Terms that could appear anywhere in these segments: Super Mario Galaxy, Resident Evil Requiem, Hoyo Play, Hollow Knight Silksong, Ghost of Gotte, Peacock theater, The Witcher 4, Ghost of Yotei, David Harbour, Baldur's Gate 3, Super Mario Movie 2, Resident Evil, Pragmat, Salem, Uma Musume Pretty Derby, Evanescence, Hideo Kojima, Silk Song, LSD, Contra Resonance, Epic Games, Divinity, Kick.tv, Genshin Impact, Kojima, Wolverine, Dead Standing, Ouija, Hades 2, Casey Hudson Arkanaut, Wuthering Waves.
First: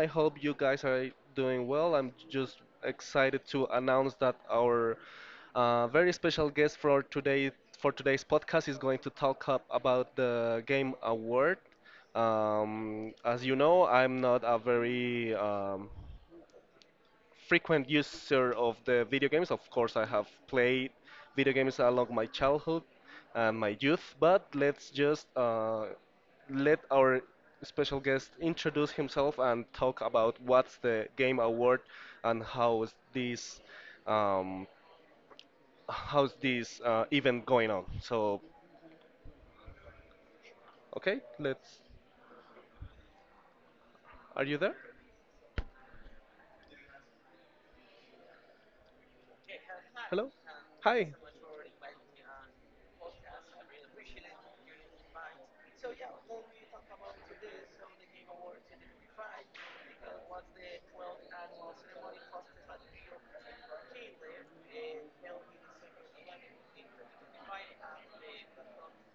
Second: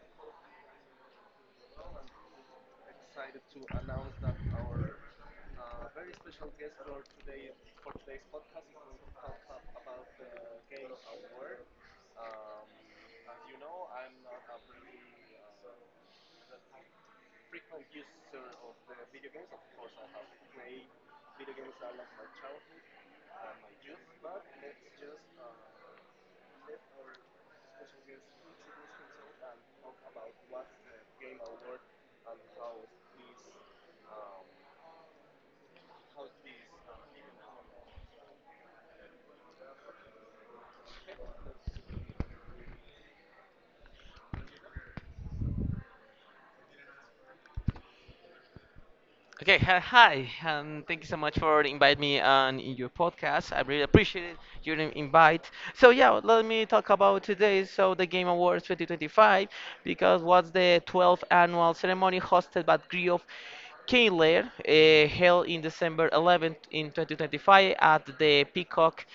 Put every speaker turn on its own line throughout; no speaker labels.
I hope you guys are doing well. I'm just excited to announce that our very special guest for today for today's podcast is going to talk up about the Game Award. As you know, I'm not a very frequent user of the video games. Of course, I have played video games along my childhood and my youth. But let our special guest introduce himself and talk about what's the game award and how is this um, how's this event going on. So, okay, let's. Are you there?
Okay, hi, hi,
Hello?
and thank you
Hi.
so much for inviting me on in your podcast. I really appreciate your invite. So yeah, let me talk about today. So the Game Awards 2025, because was the 12th annual ceremony hosted by Griot Kehler, held in December 11th in 2025 at the Peacock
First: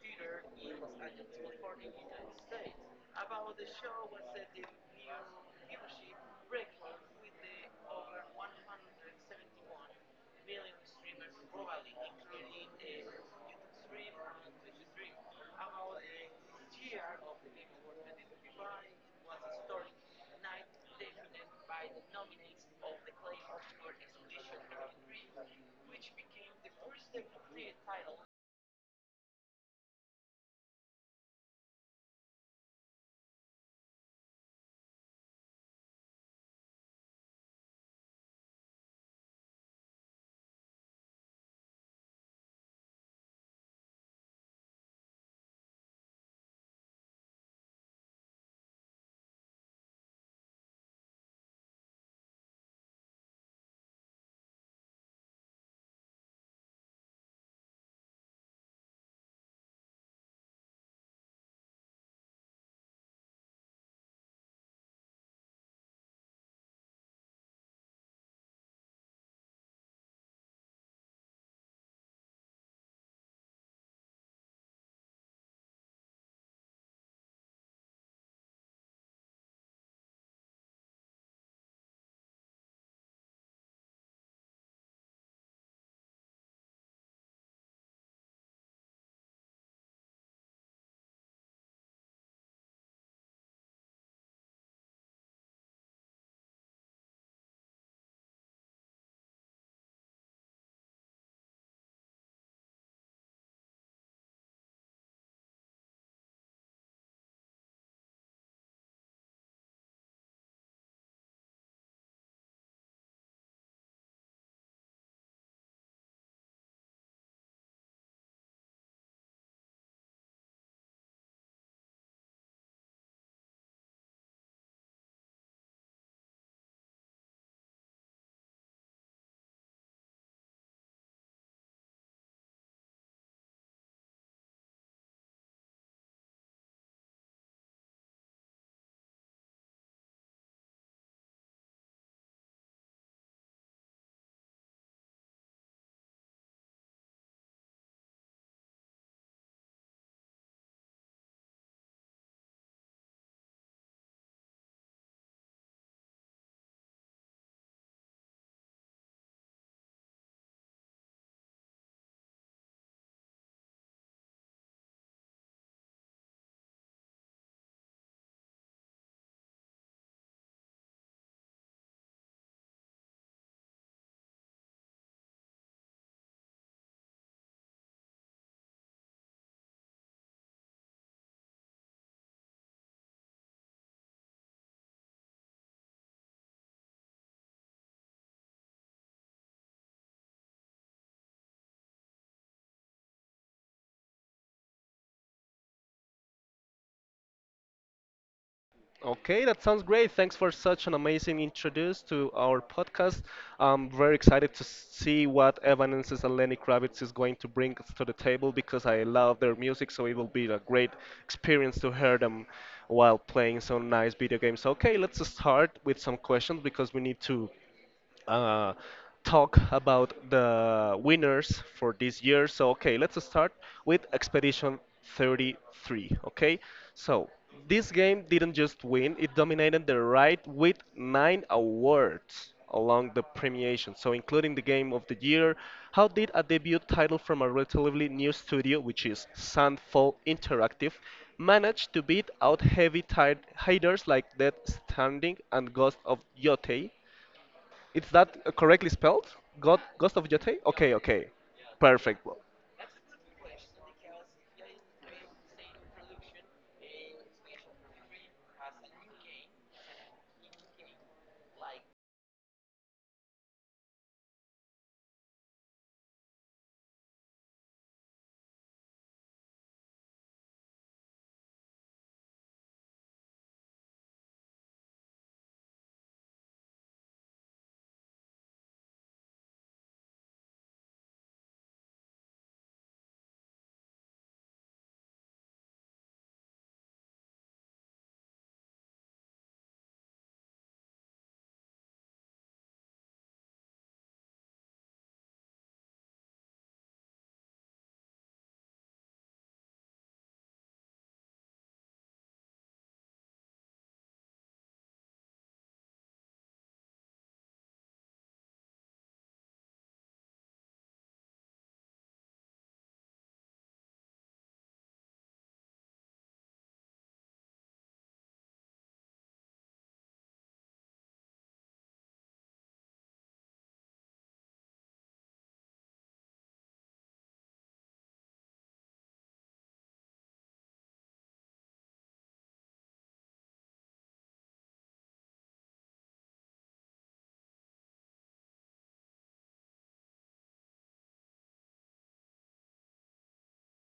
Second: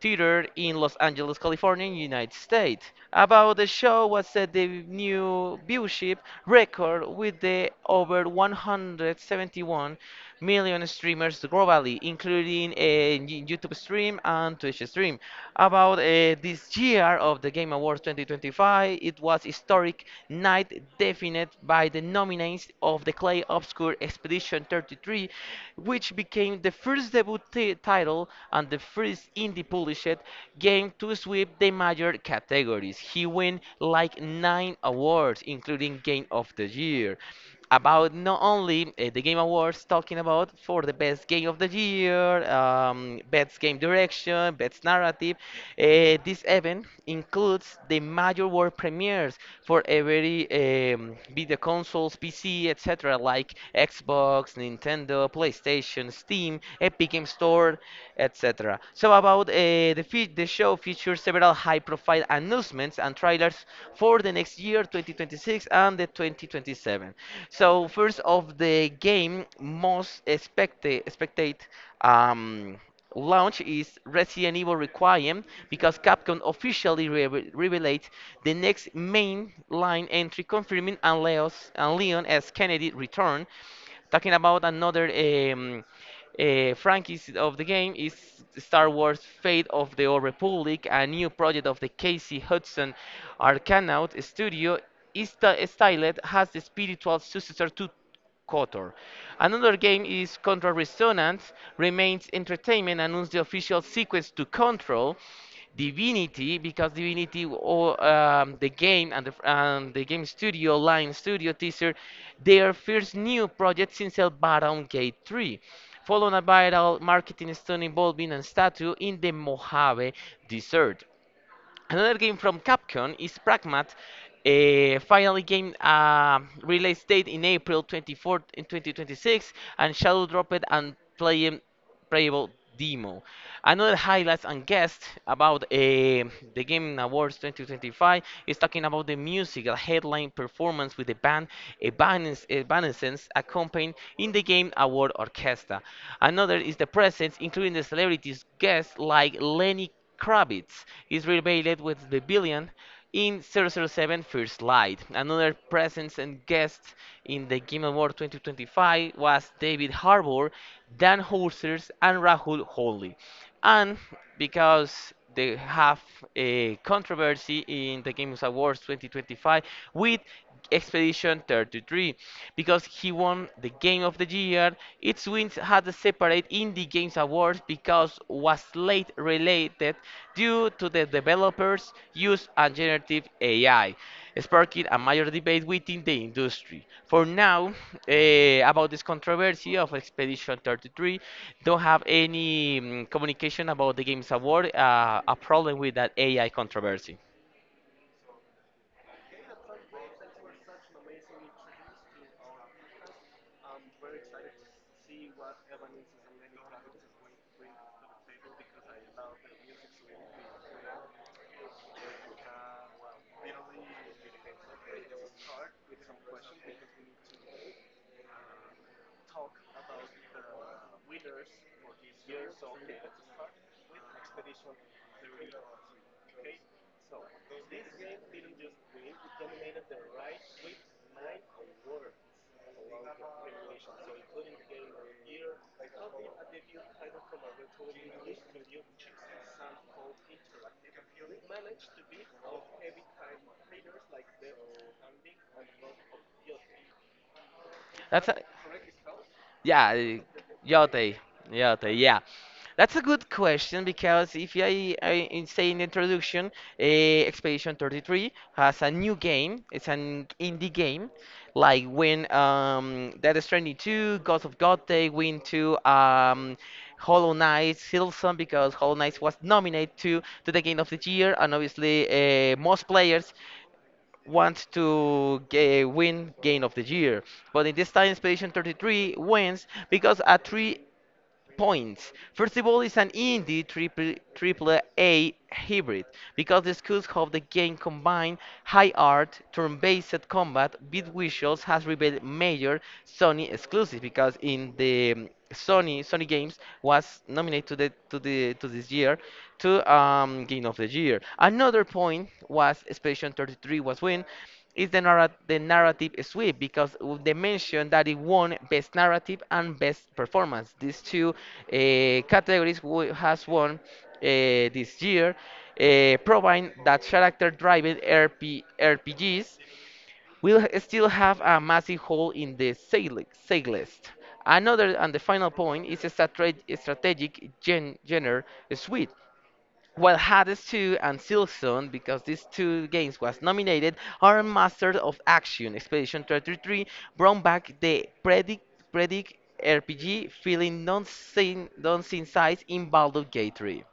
theater in Los Angeles, California, United States. About the show was set the new viewership record with the over
171.
171 million streamers globally, including a YouTube stream and Twitch stream. About this year of the Game Awards 2025, it was historic night defined by the nominees of the Clay Obscure Expedition. Edition 33, which became the first debut title and the first indie published game to sweep the major categories. He won like nine awards, including Game of the Year about not only the Game Awards, talking about for the best game of the year, best game direction, best narrative. This event includes the major world premiere years for every video consoles, PC, etc., like Xbox, Nintendo, PlayStation, Steam, Epic Game Store, etc. So about the the show features several high-profile announcements and trailers for the next year, 2026 and the 2027. So first of the game most expected um, launch is Resident Evil Requiem because Capcom officially revealed the next main line entry, confirming and Leon as Kennedy return. Talking about another um, franchise of the game is Star Wars: Fate of the Old Republic, a new project of the Casey Hudson Arkanaut studio. Is styled as the spiritual successor to KOTOR. Another game is Contra Resonance, remains entertainment, announced the official sequence to Control. Divinity, because Divinity, or the game and the game studio, Line Studio teaser, their first new project since El Baron Gate 3, following a viral marketing stunt involving a statue in the Mojave Desert. Another game from Capcom is Pragmat. A finally game release date in April 24th in 2026 and Shadow dropped and playing playable demo. Another highlights and guest about the Game Awards 2025 is talking about the musical headline performance with the band Evanescence accompanied in the Game Award Orchestra. Another is the presence, including the celebrities guests like Lenny Kravitz is revealed with the villain in double oh 007 First Light. Another presence and guest in the Game Award 2025 was David Harbour, Dan Houser, and Rahul Holly. And because they have a controversy in the Games Awards 2025 with Expedition 33 because he won the Game of the Year. Its wins had a separate Indie Games Awards because was late related due to the developers' use of generative AI, sparking a major debate within the industry. For now, about this controversy of Expedition 33, don't have any communication about the Games Award, a problem with that AI controversy.
Okay, that sounds great. Thanks for such an amazing introduce to our podcast. I'm very excited to see what Evanescence and Lenny Kravitz is going to bring to the table because I love their music, so it will be a great experience to hear them while playing some nice video games. Okay, let's start with some questions because we need to uh, talk about the winners for this year. So, okay, let's start with Expedition 33. Okay, so this game didn't just win, it dominated the ride with nine awards along the premiation. So, including the game of the year, how did a debut title from a relatively new studio, which is Sandfall Interactive, manage to beat out heavy tide haters like Dead Standing and Ghost of Yotei? Is
That's a,
that correctly spelled? God,
Yeah,
Ghost of Yotei? Okay,
Yote,
okay.
Yote, yeah.
Perfect. Well,
That's a good question because if I say in the introduction, Expedition 33 has a new game. It's an indie game, like when Death Stranding 2, Ghost of Gotte went to Hollow Knight, Silson because Hollow Knight was nominated to the Game of the Year, and obviously most players want to win Game of the Year. But in this time, Expedition 33 wins because at three points. First of all, it's an indie triple A hybrid because the schools of the game combine high art, turn-based combat, with visuals has revealed major Sony exclusive because in the Sony Games was nominated to this year to Game of the Year. Another point was Expedition 33 was win is the narrative sweep because they mentioned that it won best narrative and best performance. These two categories has won this year, proving that character-driven RPGs will still have a massive hole in the sale list. Another and the final point is a strategic genre suite. While Hades 2 and Silson, because these two games was nominated, are masters of action. Expedition 33 brought back the predict RPG feeling non-seen sights in Baldur's Gate 3.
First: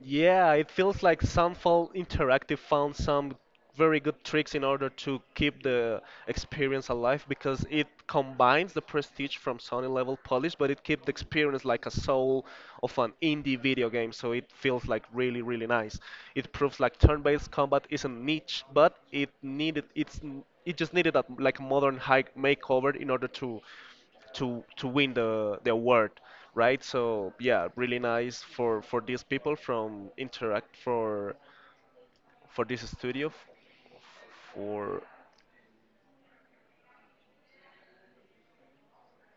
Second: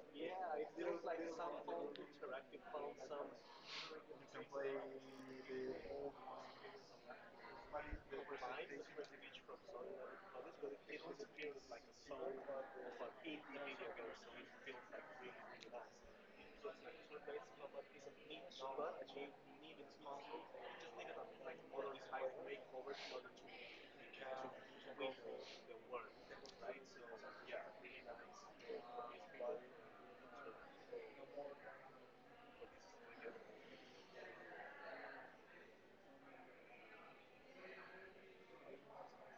yeah, it feels like Sunfall Interactive found some very good tricks in order to keep the experience alive because it combines the prestige from Sony level polish, but it keeps the experience like a soul of an indie video game, so it feels like really, really nice. It proves like turn-based combat isn't niche, but it just needed a like modern high makeover in order to win the award, right? So yeah, really nice for these people from Interact for this studio for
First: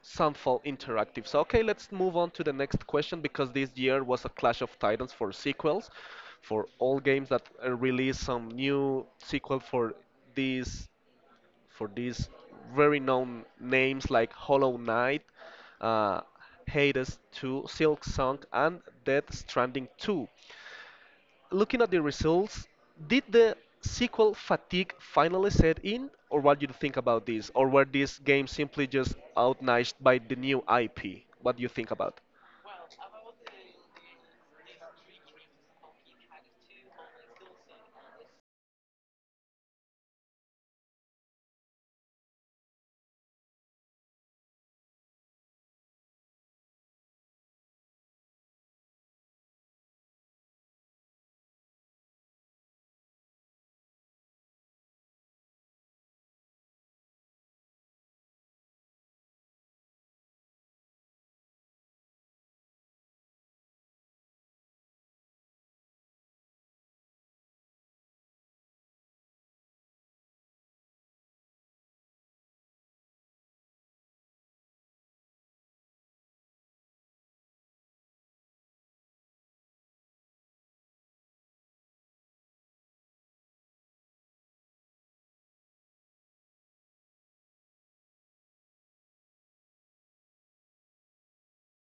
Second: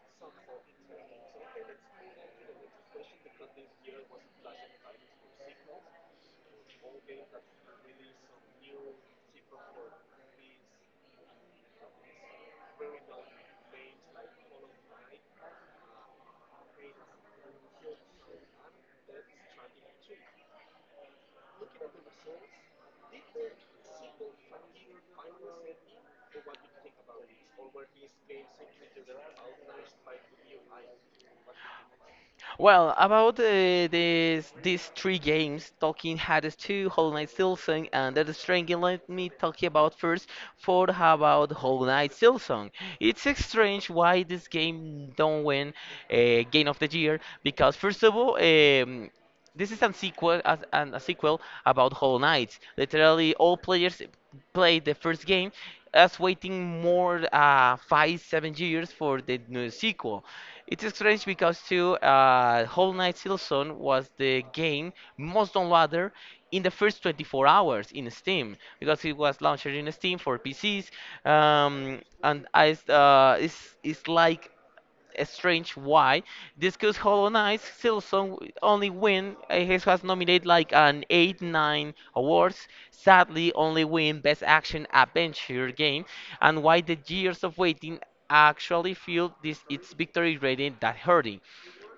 Sunfall Interactive. So, okay, let's move on to the next question because this year was a clash of titans for sequels, for all games that release some new sequel for these these very known names like Hollow Knight, uh, Hades 2, Silk Song, and Death Stranding 2. Looking at the results, did the sequel fatigue finally set in, or what do you think about this? Or were these games simply just outniched by the new IP? What do you think about?
Well, about these three games, Tolkien, Hades 2, Hollow Knight Silksong, and Death Stranding, let me talk about first for about Hollow Knight Silksong. It's strange why this game don't win Game of the Year, because first of all, this is a sequel, as a sequel about Hollow Knight. Literally, all players played the first game, as waiting more five, 7 years for the new sequel. It's strange because too, Hollow Knight Silson was the game most downloaded in the first 24 hours in Steam because it was launched in Steam for PCs, it's like strange why this because Hollow Knight still some only win he has nominated like an 8 9 awards sadly only win best action adventure game and why the years of waiting actually feel this its victory rating that hurting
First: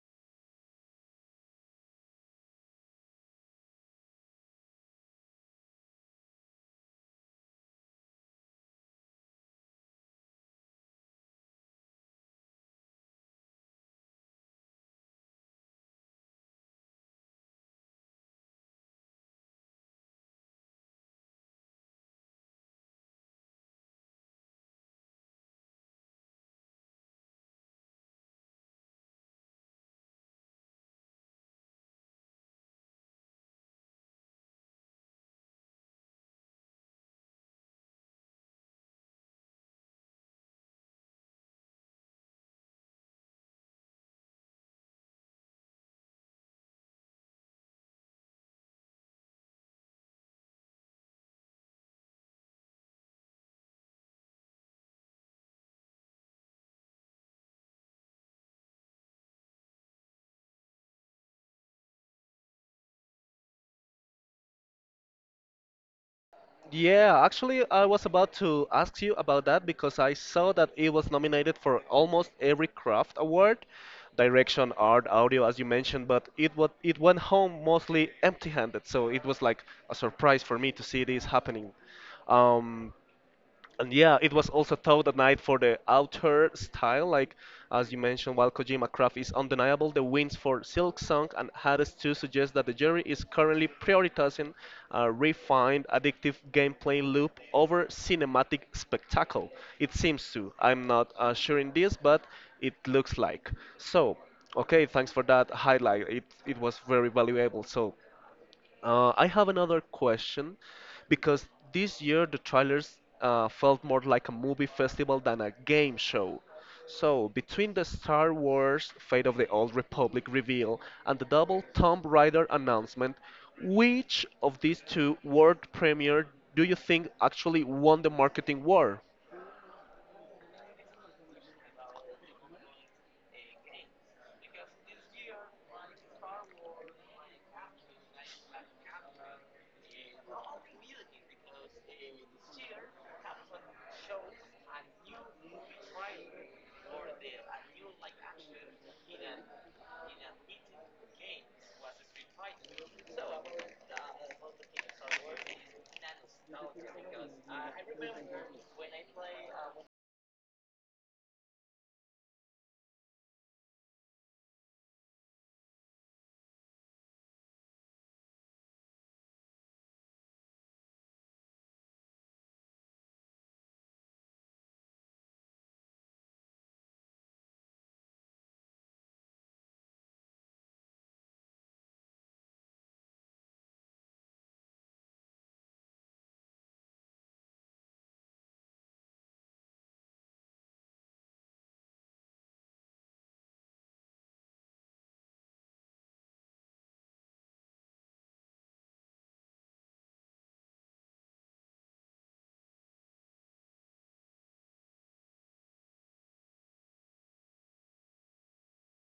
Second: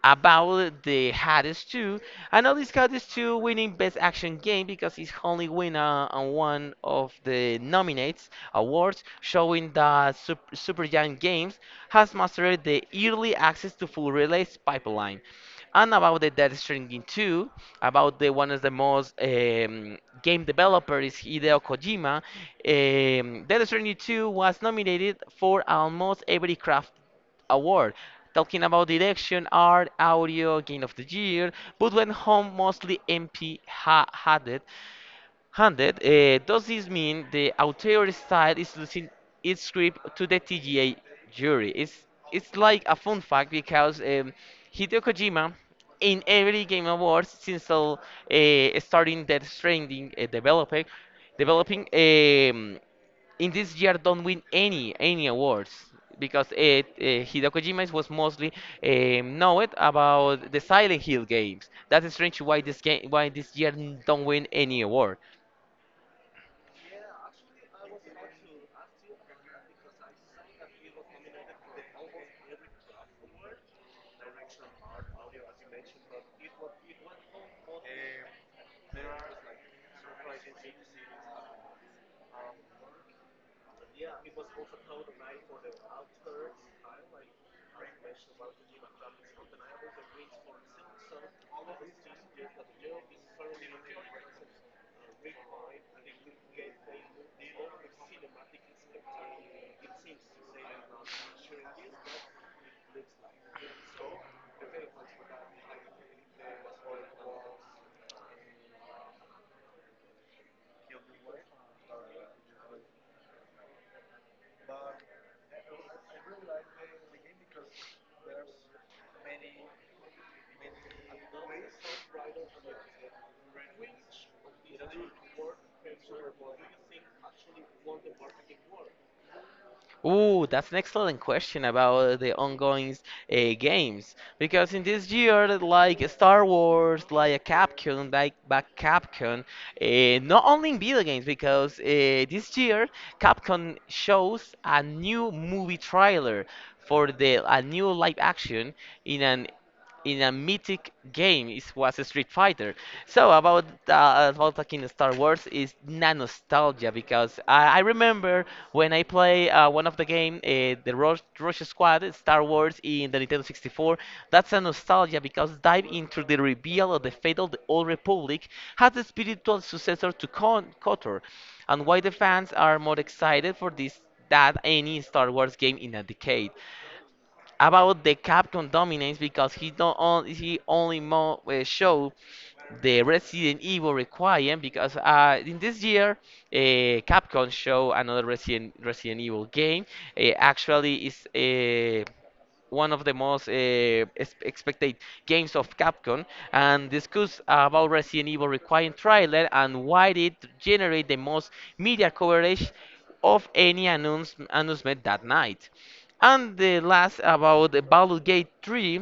about the Hades 2. And all this Hades 2 winning Best Action Game because it's only winner on one of the nominates awards, showing that Supergiant Games has mastered the early access to full release pipeline. And about the Death Stranding 2, about the one of the most game developer is Hideo Kojima. Death Stranding 2 was nominated for almost every craft award, talking about direction, art, audio, game of the year, but went home mostly empty handed. Does this mean the auteur style is losing its grip to the TGA jury? It's like a fun fact because Hideo Kojima in every game awards since starting that trending developing in this year don't win any awards because Hideo Kojima was mostly known about the Silent Hill games. That's strange why this game why this year don't win any award.
Yeah, actually, I was about to ask you about that because I saw that it was nominated for almost every craft award, direction, art, audio, as you mentioned, but it went home mostly empty-handed, so it was like a surprise for me to see this happening. Um, And yeah, it was also thought at night for the outer style, like as you mentioned, while Kojima Craft is undeniable, the wins for Silk Song and Hades 2 suggest that the jury is currently prioritizing a refined, addictive gameplay loop over cinematic spectacle. It seems to. I'm not sure in this, but it looks like. So, okay, thanks for that highlight. It was very valuable. So, I have another question because this year the trailers felt more like a movie festival than a game show. So, between the Star Wars Fate of the Old Republic reveal and the double Tomb Raider announcement, which of these two world premiere do you think actually won the marketing war?
Ooh, that's an excellent question about the ongoing games because in this year, like Star Wars, like Capcom, like back Capcom, not only in video games because this year Capcom shows a new movie trailer for the a new live action in an in a mythic game. It was a Street Fighter. So about talking Star Wars is na nostalgia because I remember when I play one of the game, the Rush Squad Star Wars in the Nintendo 64. That's a nostalgia because dive into the reveal of the fate of the Old Republic had the spiritual successor to KOTOR, and why the fans are more excited for this than any Star Wars game in a decade about the Capcom dominance because he don't on, he only show the Resident Evil Requiem because in this year Capcom show another Resident Evil game. Actually, is one of the most expected games of Capcom and discuss about Resident Evil requiring trailer and why it generate the most media coverage of any announcement that night. And the last about the Baldur's Gate 3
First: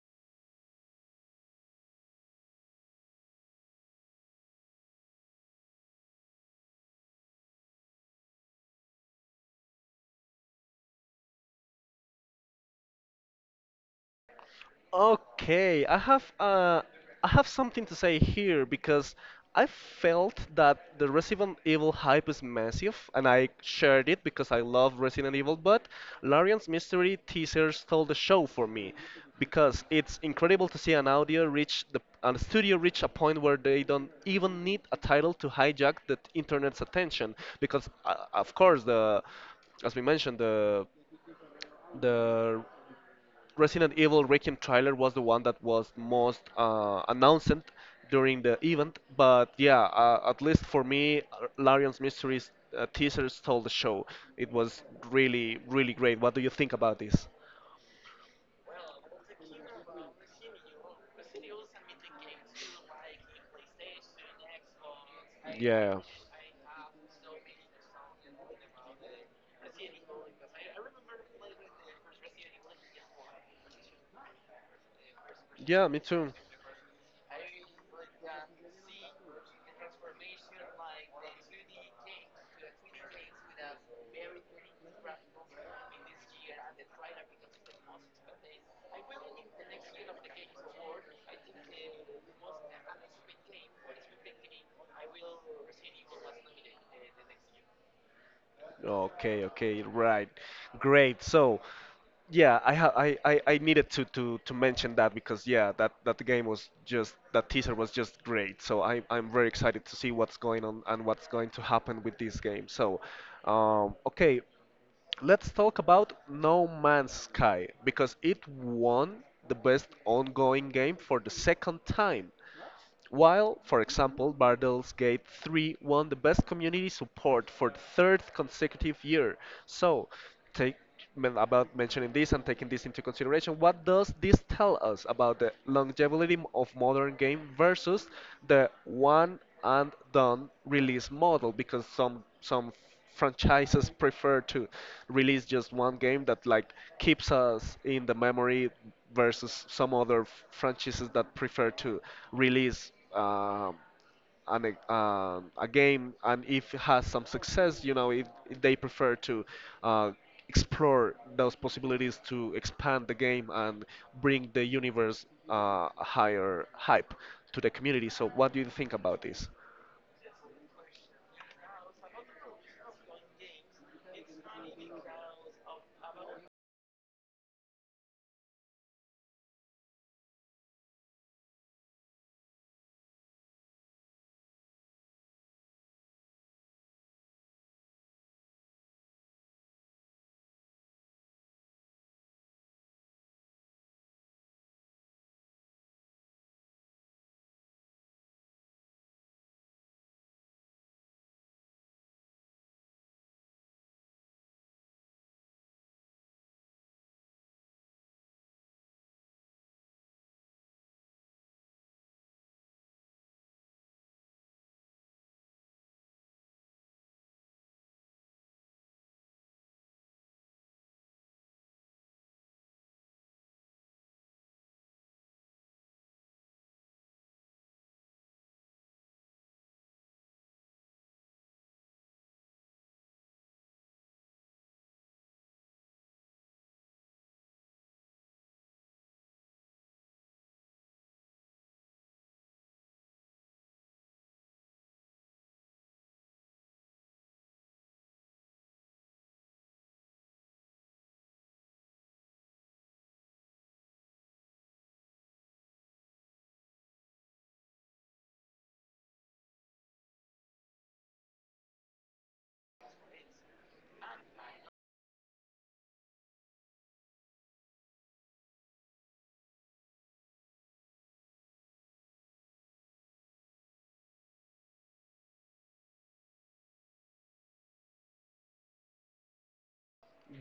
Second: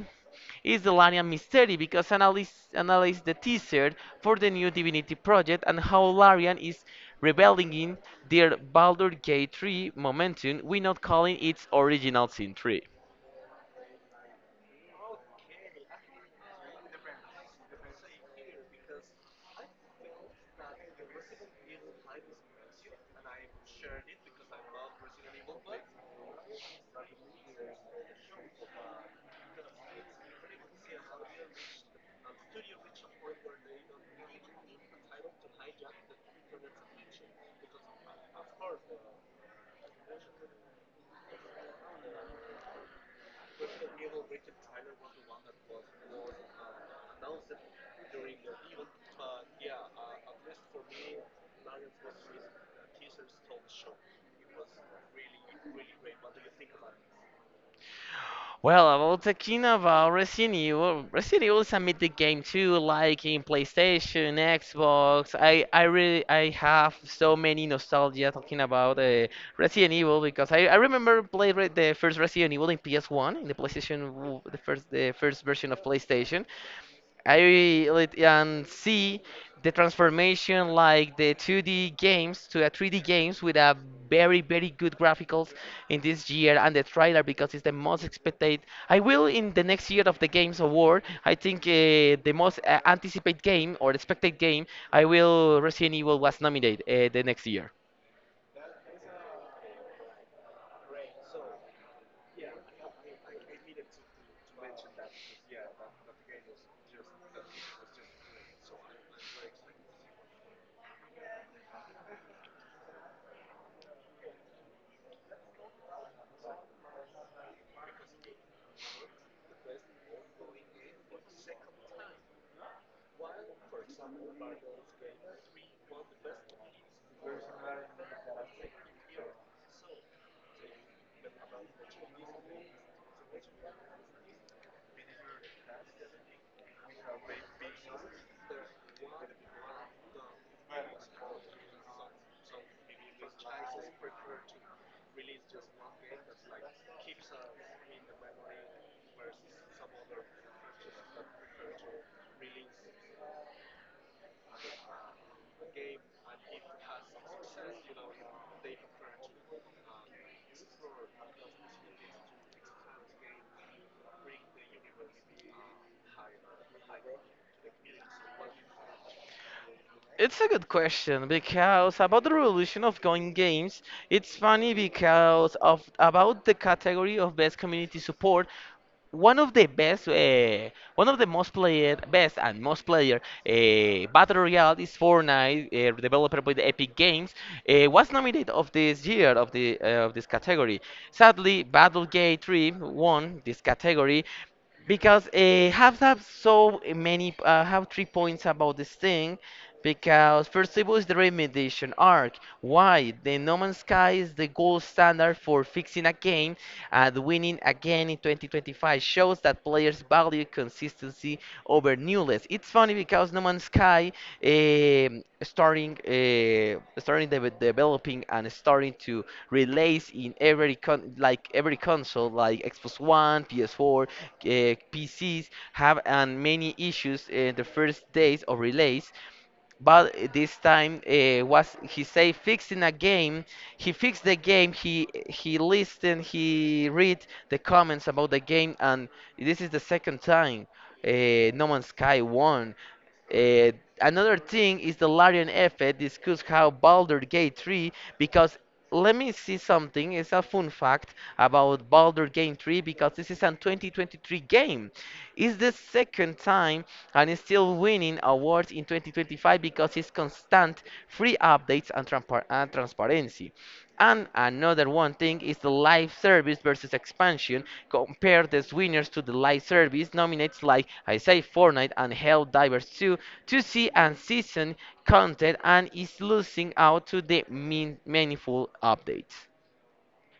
is the Larian Mystery because analysts analyze the teaser for the new Divinity project and how Larian is reveling in their Baldur's Gate 3 momentum without calling its original sin 3.
Okay, I have something to say here because I felt that the Resident Evil hype is massive, and I shared it because I love Resident Evil. But Larian's Mystery teaser stole the show for me because it's incredible to see an audio reach the and a studio reach a point where they don't even need a title to hijack the internet's attention because of course the as we mentioned the Resident Evil Requiem trailer was the one that was most announced during the event. But at least for me, Larian's Mysteries teaser stole the show. It was really, really great. What do you think about this?
Well, about talking about Resident Evil. Resident Evil is a mythic game too, like in PlayStation, Xbox. I
Yeah.
really I have so many nostalgia talking about Resident Evil because I remember played the first Resident Evil in PS1 in the PlayStation the first version of
Yeah, me too.
PlayStation. I like, see the transformation like the 2D games to a 3D games with a very good graphics in this year and the trailer because it's the most expected. I will in the next year of the Games Award. I think the most anticipated game or expected game. I will Resident Evil was nominated the next year.
Okay, okay, right. Great. So, yeah, I ha I needed to mention that because yeah, that game was just that teaser was just great. So I I'm very excited to see what's going on and what's going to happen with this game. So, okay, let's talk about No Man's Sky because it won the best ongoing game for the second time. While, for example, Bardol's Gate 3 won the Best Community Support for the third consecutive year. So, take about mentioning this and taking this into consideration, what does this tell us about the longevity of modern game versus the one and done release model? Because some franchises prefer to release just one game that like keeps us in the memory versus some other franchises that prefer to release a game and if it has some success, you know, if they prefer to uh, explore those possibilities to expand the game and bring the universe a higher hype to the community. So, what do you think about this?
It's a good question because about the revolution of going games, it's funny because of about the category of best community support. One of the most played, best and most player battle royale is Fortnite, developed by the Epic Games, was nominated of this year of this category. Sadly, Battlegate 3 won this category because have so many have three points about this thing because first of all, is the remediation arc. Why? The No Man's Sky is the gold standard for fixing a game and winning again in 2025 shows that players value consistency over newness. It's funny because No Man's Sky starting developing and starting to release in every like every console like Xbox One, PS4, PCs have and many issues in the first days of release. But this time was he say fixing a game. He fixed the game. He listened, he read the comments about the game, and this is the second time No Man's Sky won. uh, Another thing is the Larian effect. Discuss how Baldur's Gate 3, because let me see something. It's a fun fact about Baldur's Gate 3 because this is a 2023 game. It's the second time and is still winning awards in 2025 because it's constant free updates and transparency. And another one thing is the live service versus expansion. Compare the winners to the live service nominates, like I say, Fortnite and Helldivers 2, to see and season content and is losing out to the meaningful updates.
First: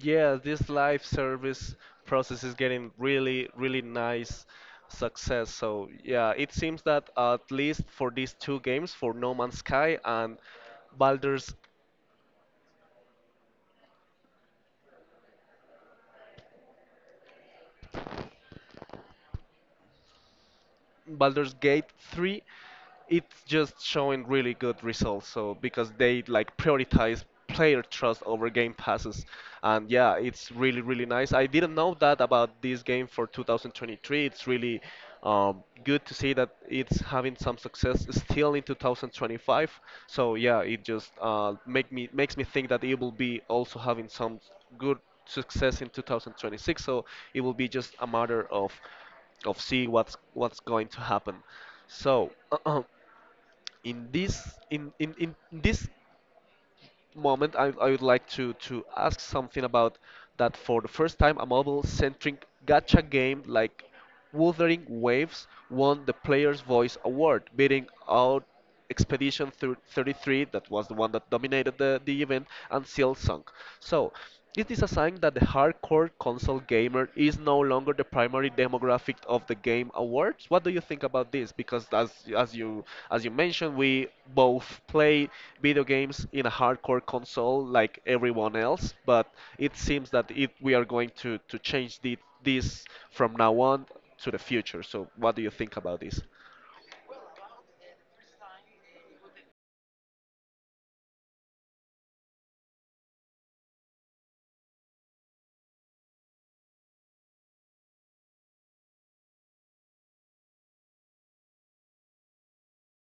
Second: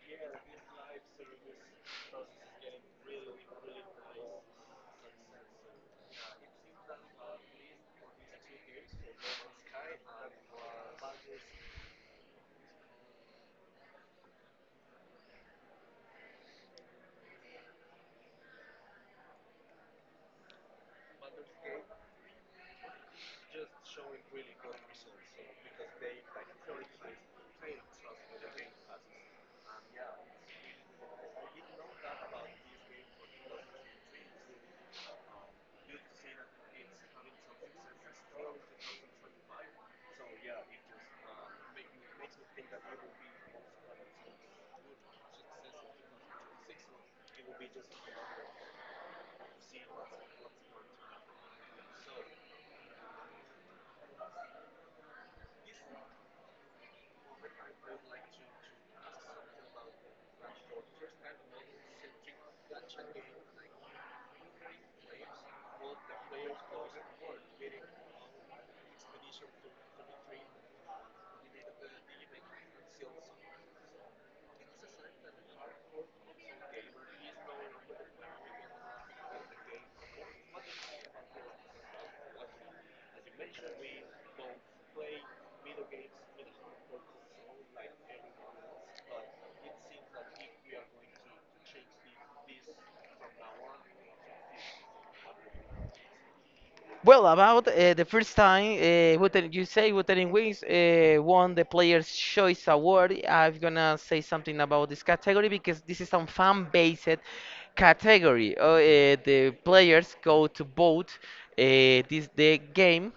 Yeah, this live service process is getting really, really nice success. So yeah, it seems that at least for these two games, for No Man's Sky and Baldur's Baldur's Gate 3, it's just showing really good results. So because they like prioritize player trust over game passes, and yeah, it's really really nice. I didn't know that about this game for 2023. It's really good to see that it's having some success still in 2025. So yeah, it just makes me think that it will be also having some good success in 2026. So it will be just a matter of see what's going to happen. So in this moment, I would like to ask something about that for the first time, a mobile centric gacha game like Wuthering Waves won the Player's Voice Award, beating out Expedition 33, that was the one that dominated the event, and Silksong. So, it is a sign that the hardcore console gamer is no longer the primary demographic of the game awards. What do you think about this? Because as you mentioned, we both play video games in a hardcore console like everyone else, but it seems that it we are going to change the, this from now on to the future. So what do you think about this?
Well, about the first time Wuthering, you say Wuthering Wings won the Players' Choice Award. I'm gonna say something about this category because this is a fan-based category. The players go to vote this the game,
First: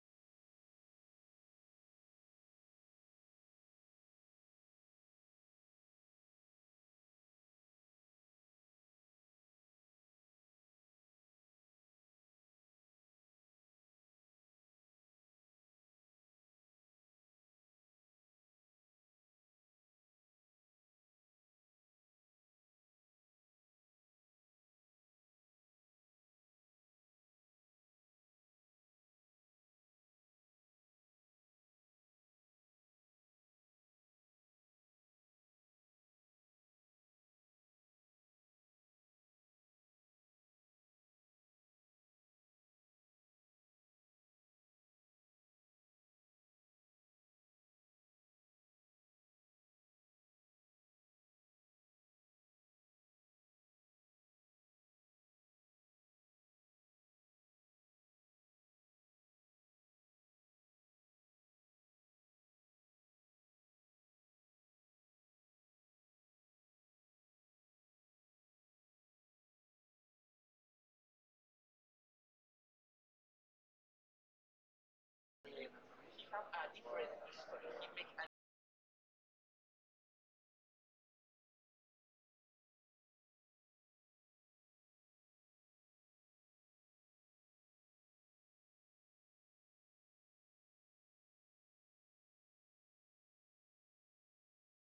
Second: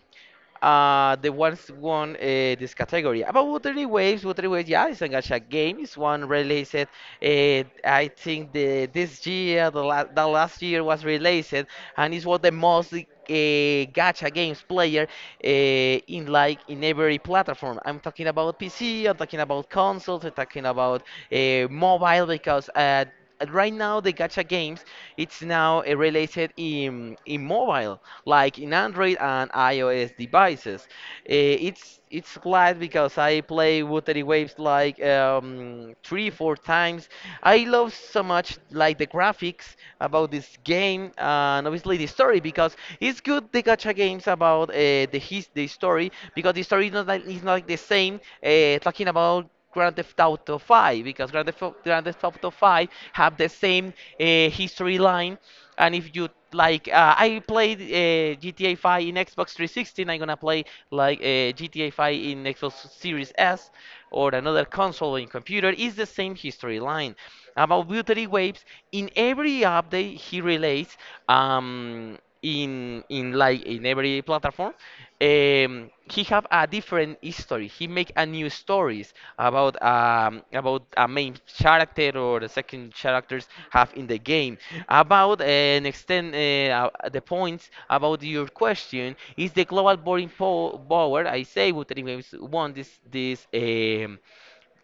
the ones won this category. About Watery Waves, Watery Waves, yeah, it's a gacha game. It's one released. I think the this year, the last year was released, and it's what the most gacha games player in like in every platform. I'm talking about PC. I'm talking about consoles. I'm talking about mobile because. Right now the gacha games, it's now related in mobile like in Android and iOS devices. Eh, it's glad because I play Watery Waves like three four times. I love so much like the graphics about this game, and obviously the story because it's good the gacha games about the story, because the story is not like the same. Talking about Grand Theft Auto 5, because Grand Theft Auto 5 have the same history line. And if you like I played GTA 5 in Xbox 360, I'm gonna play like GTA 5 in Xbox Series S or another console in computer, is the same history line. About Buttery Waves, in every update he relates, um, in like in every platform, he have a different history. He make a new stories about a main character or the second characters have in the game. About and extend, the points about your question is the global boarding po power. I say Wuthering Waves won this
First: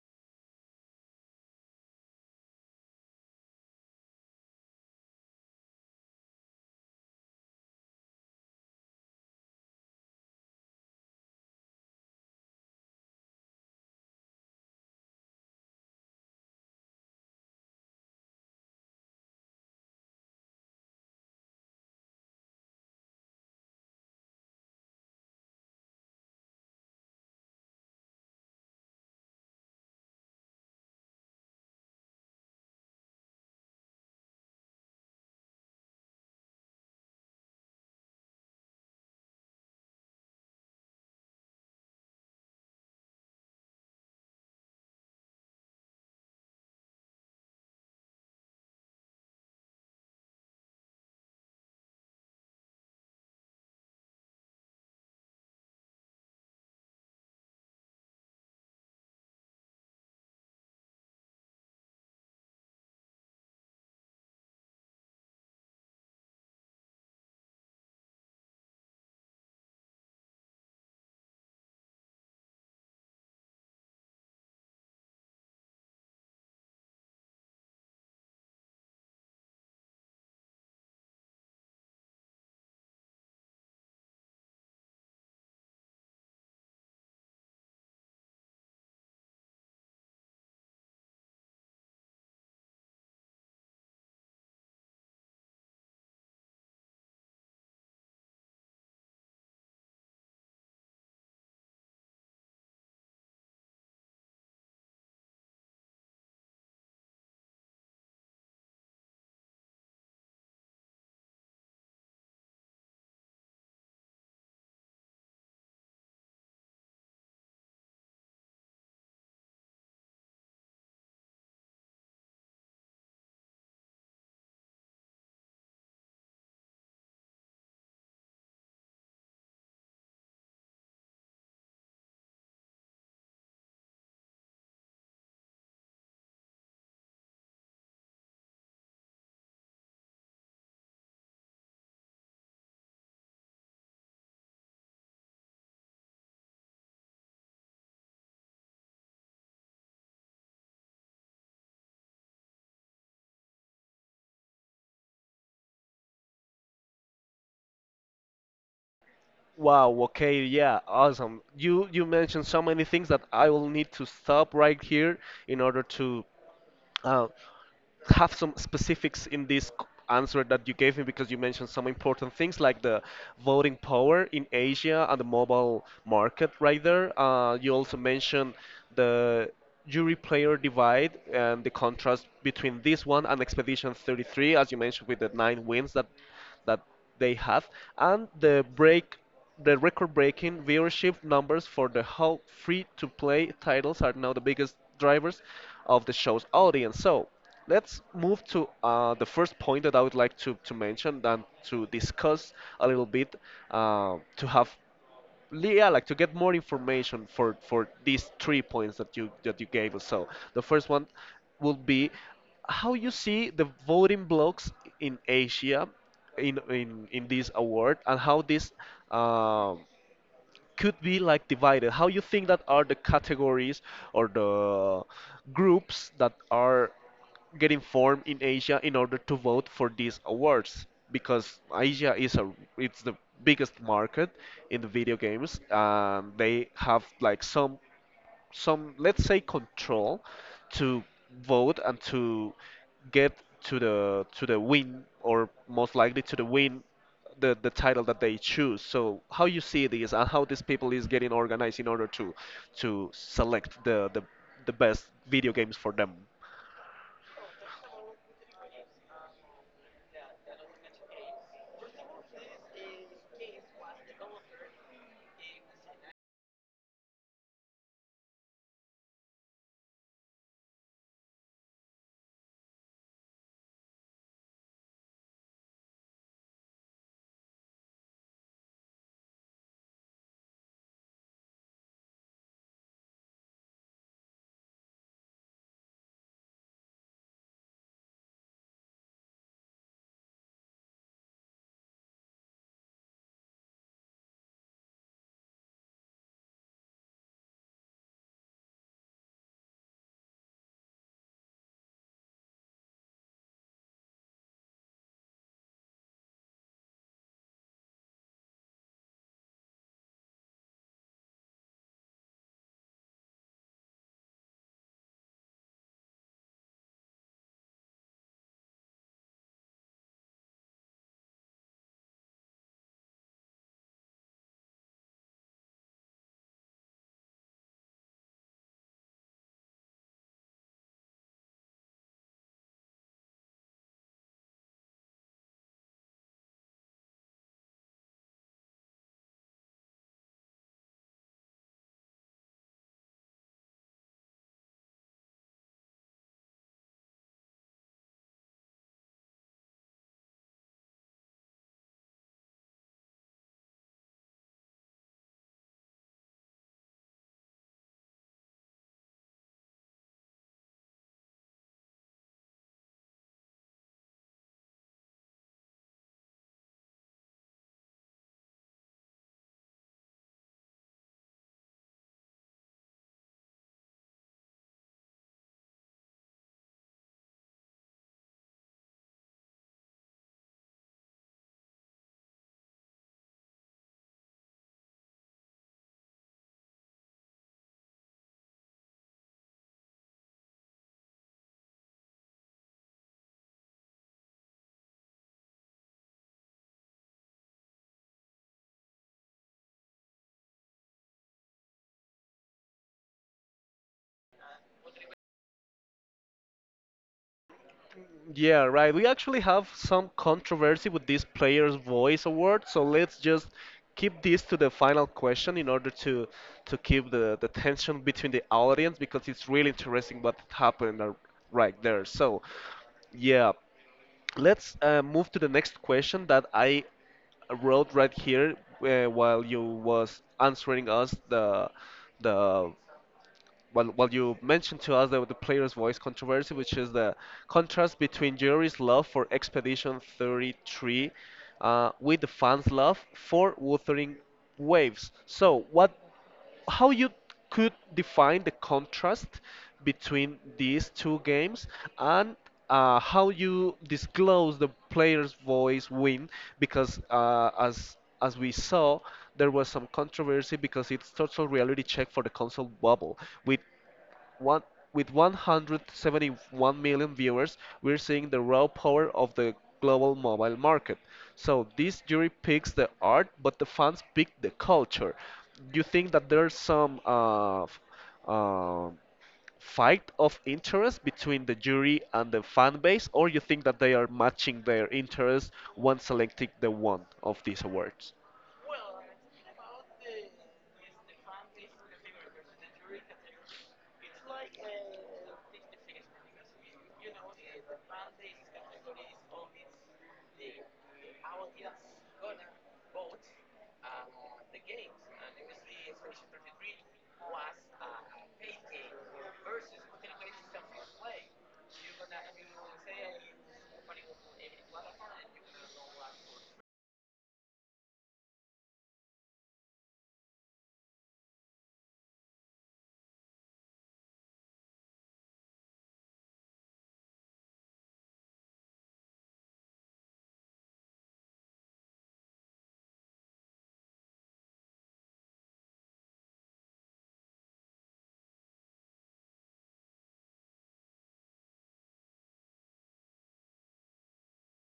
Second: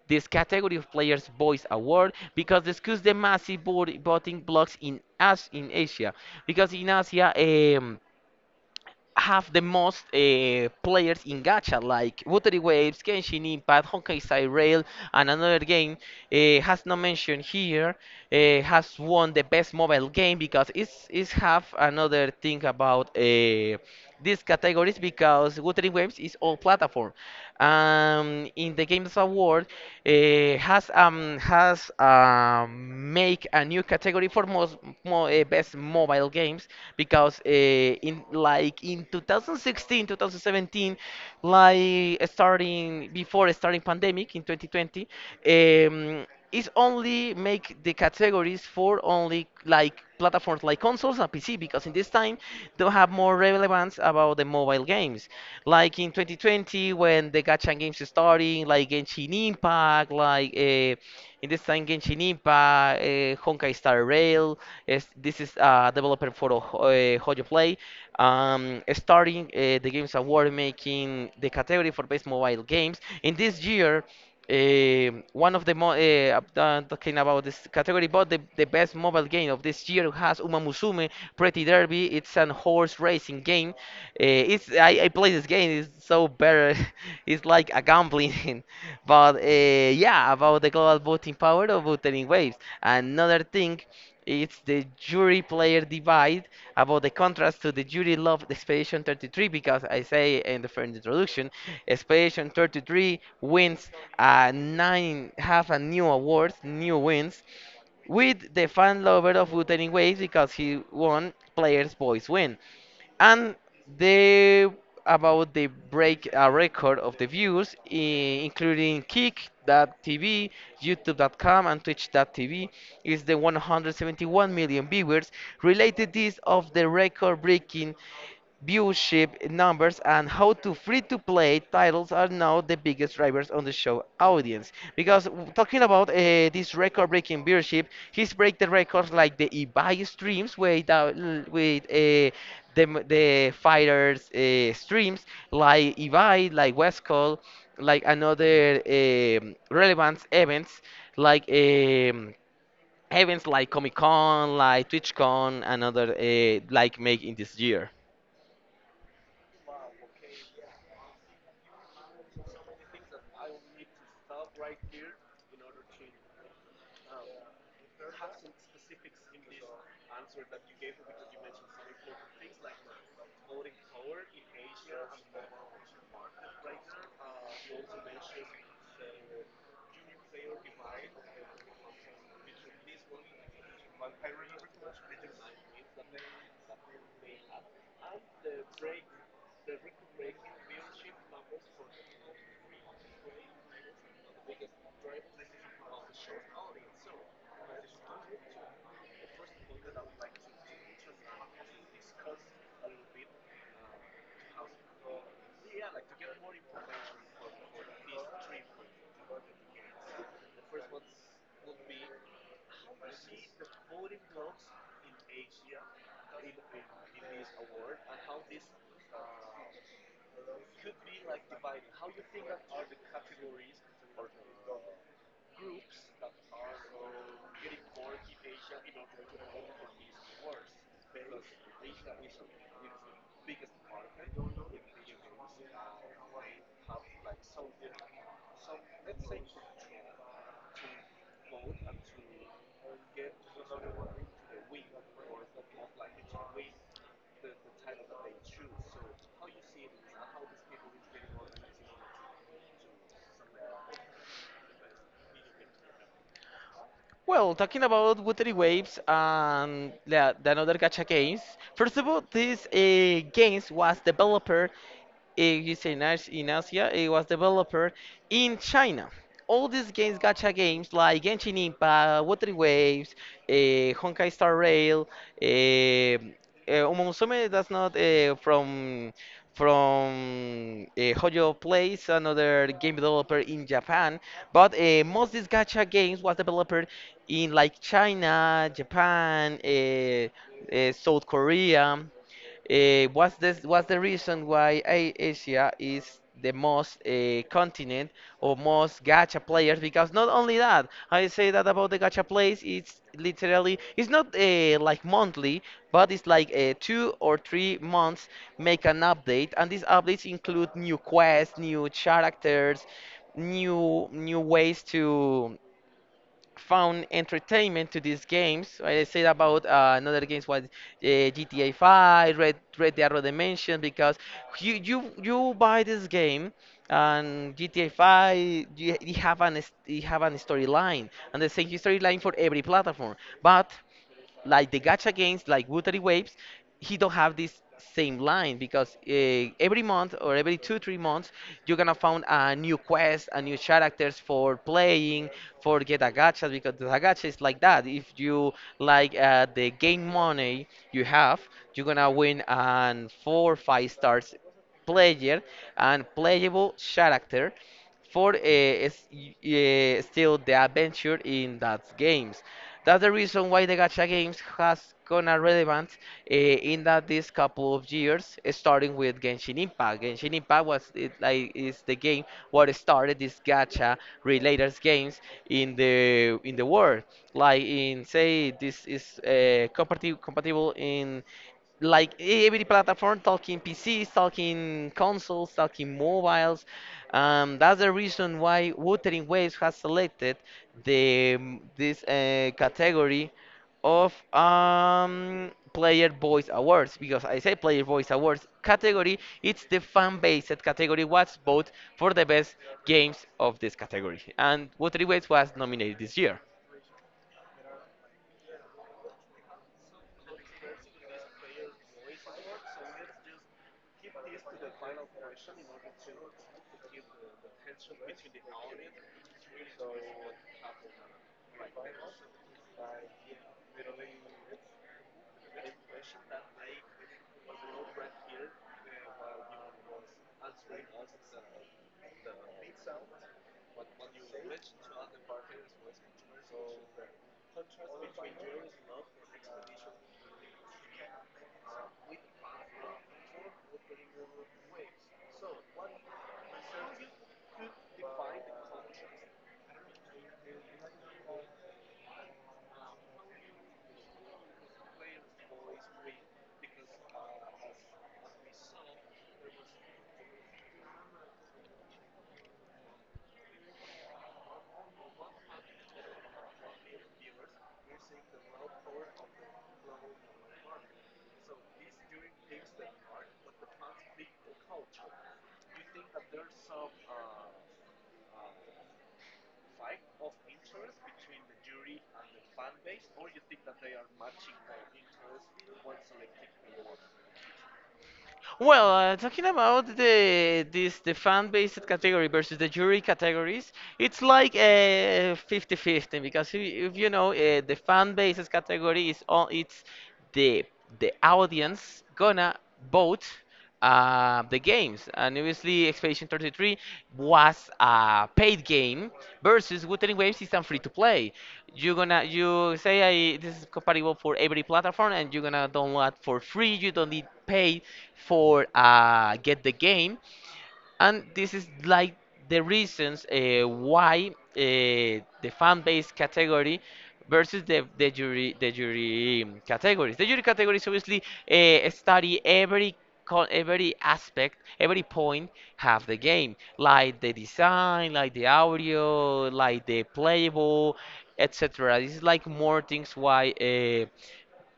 this category of Players' Voice Award because discuss the massive voting blocks in As in Asia. Because in Asia, um, have the most players in gacha, like Watery Waves, Genshin Impact, Honkai Star Rail, and another game has not mentioned here, has won the best mobile game because it's have another thing about these categories, because Wuthering Waves is all platform. In the Games Award has make a new category for best mobile games, because in like in 2016 2017, like starting before starting pandemic in 2020, is only make the categories for only like platforms like consoles and PC because in this time they'll have more relevance about the mobile games. Like in 2020 when the gacha games are starting, like Genshin Impact, like in this time Genshin Impact, Honkai Star Rail. Is, this is developer for Hoyo Play. Starting the games award making the category for best mobile games. In this year, one of the mo I'm done talking about this category, but the best mobile game of this year has Uma Musume Pretty Derby. It's an horse racing game. It's I play this game. It's so better. It's like a gambling. But yeah, about the global voting power of voting waves. Another thing, it's the jury player divide about the contrast to the Judy Love Expedition 33 because I say in the first introduction, Expedition 33 wins nine, have a new awards, new wins, with the fan lover of Wuthering Waves because he won Players Boys Win. And they, about they break a record of the views, including Kick.tv, YouTube.com, and Twitch.tv, is the 171 million viewers. Related this of the record breaking viewership numbers and how to free to play titles are now the biggest drivers on the show audience, because talking about this record breaking viewership, he's break the records like the eBay streams with the fighters streams like eBay, like westcall, like another relevant events, like events like Comic Con, like TwitchCon, another like make in this year.
Wow, okay, yeah, awesome. You mentioned so many things that I will need to stop right here in order to uh, have some specifics in this answer that you gave me because you mentioned some important things like the voting power in Asia and the mobile market right there. You also mentioned the jury player divide and the contrast between this one and Expedition 33, as you mentioned with the nine wins that they have, and the record-breaking viewership numbers for the whole free-to-play titles are now the biggest drivers of the show's audience. So, let's move to the first point that I would like to mention and to discuss a little bit to have yeah, like to get more information for these three points that you gave us. So the first one would be how you see the voting blocks in Asia in this award and how this um could be like divided? How you think that are the categories or the groups that are getting formed in Asia in order to vote for these awards? Because Asia is a it's the biggest market in the video games. They have like some let's say control to vote and to get to the win or most likely to the win the title that they choose. So how you see this and how these people is getting organized in order to select the best video games for them.
Well, talking about Watery Waves and the another gacha games, first of all, this games was developed, you say in Asia, it was developed in China. All these games, gacha games like Genshin Impact, Watery Waves, uh, Honkai Star Rail, Omomusume, that's not from Hoyo Place, another game developer in Japan. But most these gacha games was developed in like China, Japan, South Korea. What's this? What's the reason why Asia is the most continent or most gacha players? Because not only that, I say that about the gacha plays. It's literally it's not like monthly, but it's like 2 or 3 months make an update, and these updates include new quests, new characters, new ways to found entertainment to these games. I said about another games was GTA 5, Red Dead Redemption, because you buy this game, and GTA 5, you have an, you have an storyline and the same storyline for every platform. But like the gacha games like Watery Waves, he don't have this same line because every month or every 2 3 months, you're gonna find a new quest, a new characters for playing, for get a gacha because the gacha is like that. If you like the game money you have, you're gonna win an 4 5 stars player and playable character for still the adventure in that games. That's the reason why the gacha games has gone a relevant in that this couple of years, starting with Genshin Impact. Genshin Impact was it, like is the game what started this gacha related games in the world. Like in say this is compatible in like every platform talking PCs, talking consoles, talking mobiles. That's the reason why Wuthering Waves has selected the this category of Player Voice Awards, because I say Player Voice Awards category. It's the fan-based category. Was voted for the best games of this category, and Wuthering Waves was nominated this year.
Yeah, right. We actually have some controversy with this player's voice award, so let's just keep this to the final question in order to keep the tension between the audience because it's really interesting what happened ar- right there. So, yeah, let's move to the next question that I wrote right here while you was answering us the you mentioned to us the player's voice controversy, which is the contrast between Jerry's love for Expedition 33 with the fans' love for Wuthering Waves. So, what how you could define the contrast between these two games and how you disclose the player's voice win because as we saw there was some controversy because it's total reality check for the console bubble with one with 171 million viewers, we're seeing the raw power of the global mobile market. So this jury picks the art, but the fans pick the culture. Do you think that there's some uh, fight of interest between the jury and the fan base, or you think that they are matching their interest when selecting the one of these awards?
Well, talking about the fan-based category versus the jury categories, it's like a 50-50 because if you know the fan-based category is all it's the the audience gonna vote the games. And obviously, Expedition 33 was a paid game versus Wuthering Waves is a free to play. You're gonna you say I, this is compatible for every platform, and you're gonna download for free. You don't need pay for get the game, and this is like the reasons why the fan base category versus the jury categories, the jury categories obviously study every every aspect, every point of the game, like the design, like the audio, like the playable, etc. This is like more things why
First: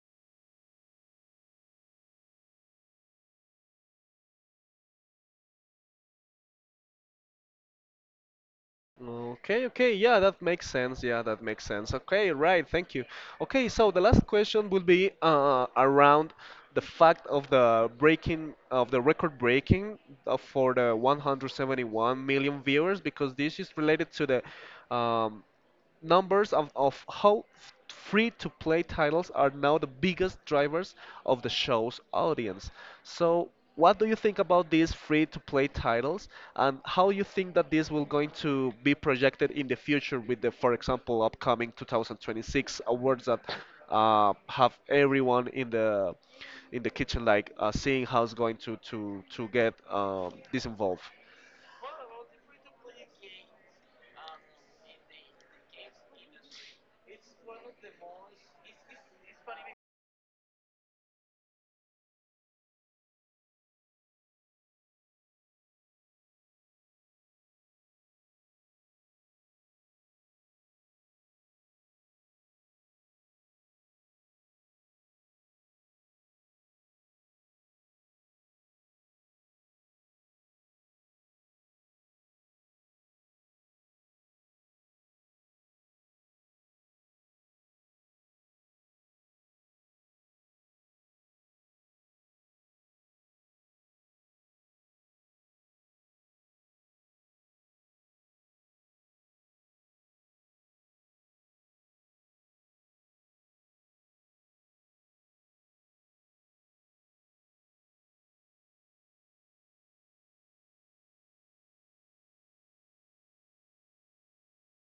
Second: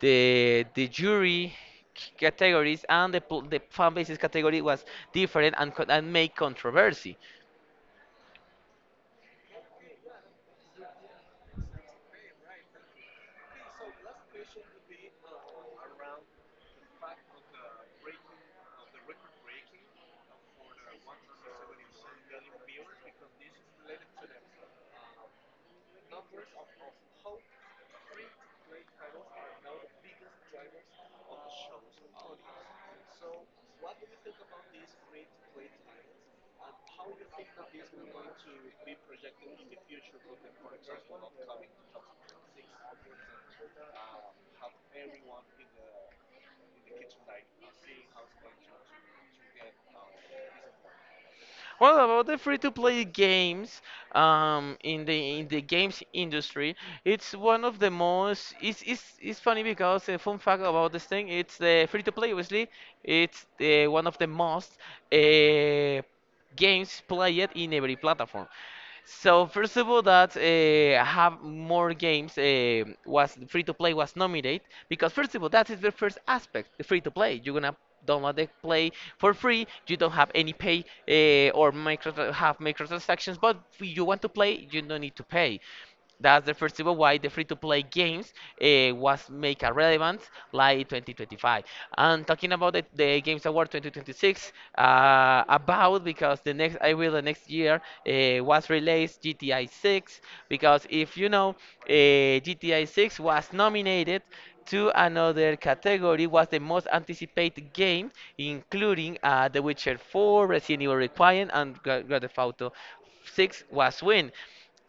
the jury categories and the fan bases category was different, and, and make controversy.
Okay, okay, yeah, that makes sense. Yeah, that makes sense. Okay, right, thank you. Okay, so the last question will be around the fact of the breaking of the record breaking for the 171 million viewers because this is related to the numbers of how free to play titles are now the biggest drivers of the show's audience. So, what do you think about these free to play titles and how you think that this will going to be projected in the future with the for example upcoming 2026 awards that have everyone in the kitchen like seeing how's going to get this involved.
Well, about the free-to-play games, in the games industry, it's one of the most. It's funny because a fun fact about this thing, it's the free-to-play. Obviously, it's the one of the most uh, games played in every platform. So first of all, that have more games was free to play was nominated, because first of all, that is the first aspect, the free to play. You're gonna download the play for free. You don't have any pay or micro have microtransactions, but if you want to play, you don't need to pay. That's the first reason why the free-to-play games was make a relevance like 2025. And talking about the Games Award 2026, about because the next I will the next year was released GTI 6, because if you know GTI 6 was nominated to another category, was the most anticipated game, including The Witcher 4, Resident Evil Requiem, and Grand Theft Auto 6 was win.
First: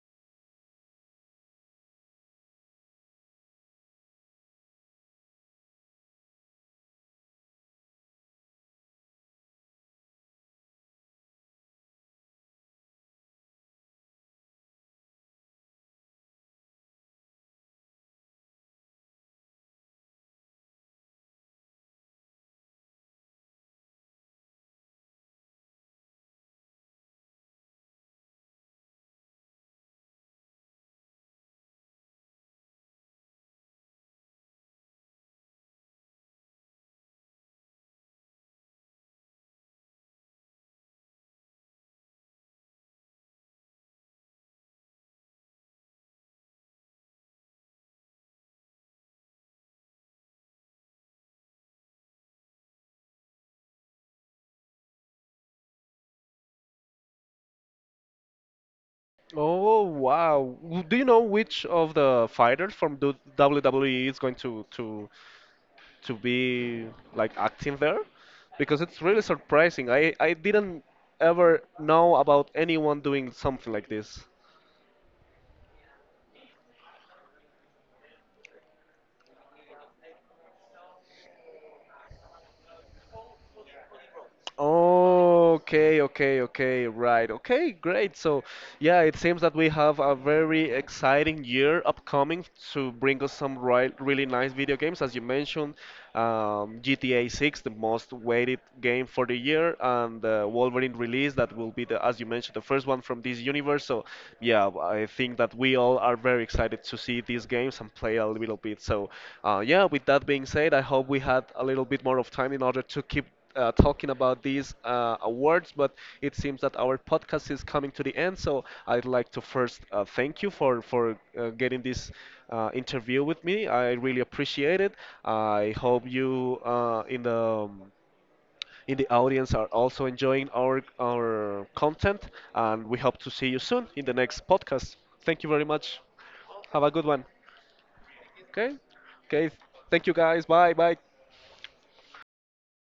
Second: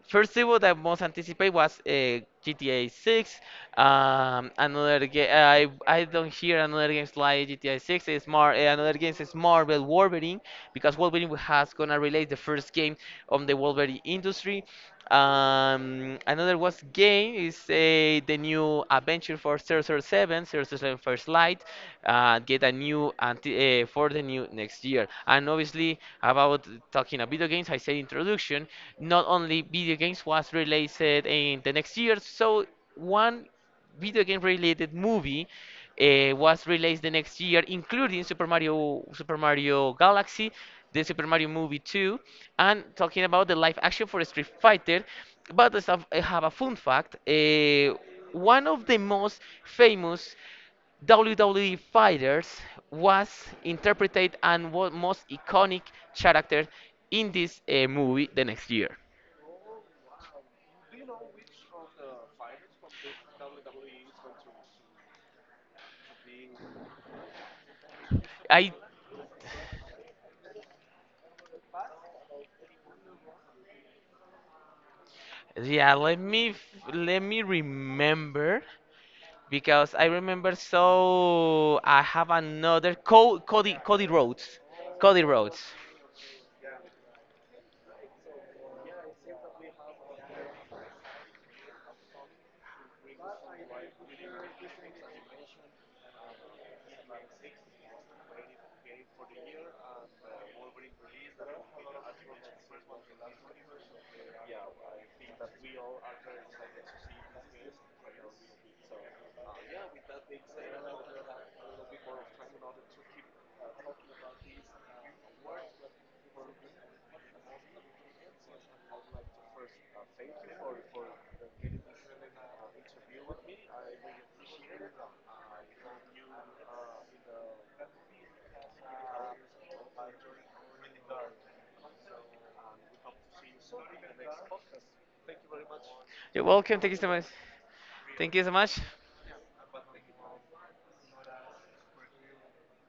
First demo that most anticipate was GTA 6. Another game I don't hear another games like GTA 6. It's more another games is Marvel Wolverine, because Wolverine has gonna relate the first game on the Wolverine industry. Another was game is the new adventure for zero zero 007 First Light. Get a new anti for the new next year. And obviously, about talking of video games, I said introduction. Not only video games was released in the next year, so one video game related movie was released the next year, including Super Mario, Super Mario Galaxy, the Super Mario Movie 2, and talking about the live action for Street Fighter. But I have a fun fact, one of the most famous WWE fighters was interpreted and was most iconic character in this movie the next year.
Oh wow! W- Do you know which of the fighters from the WWE is going to be like acting there?
I
Because it's really surprising. I didn't ever know about anyone doing something like this.
Yeah, let me remember because I remember so I have another Co Cody Cody Rhodes. Cody Rhodes.
Okay, okay, okay, right. Okay, great. So, yeah, it seems that we have a very exciting year upcoming to bring us some right, really nice video games, as you mentioned, GTA 6, the most waited game for the year, and the Wolverine release that will be the, as you mentioned, the first one from this universe. So, yeah, I think that we all are very excited to see these games and play a little bit. So, yeah, with that being said, I hope we had a little bit more of time in order to keep talking about these awards, but it seems that our podcast is coming to the end. So I'd like to first thank you for getting this interview with me. I really appreciate it. I hope you um, in the audience are also enjoying our content, and we hope to see you soon in the next podcast. Thank you very much.
You're welcome.
Have a
Thank you
good
so
one.
much. Thank you so
Okay.
much.
Okay. Thank you guys. Bye. Bye.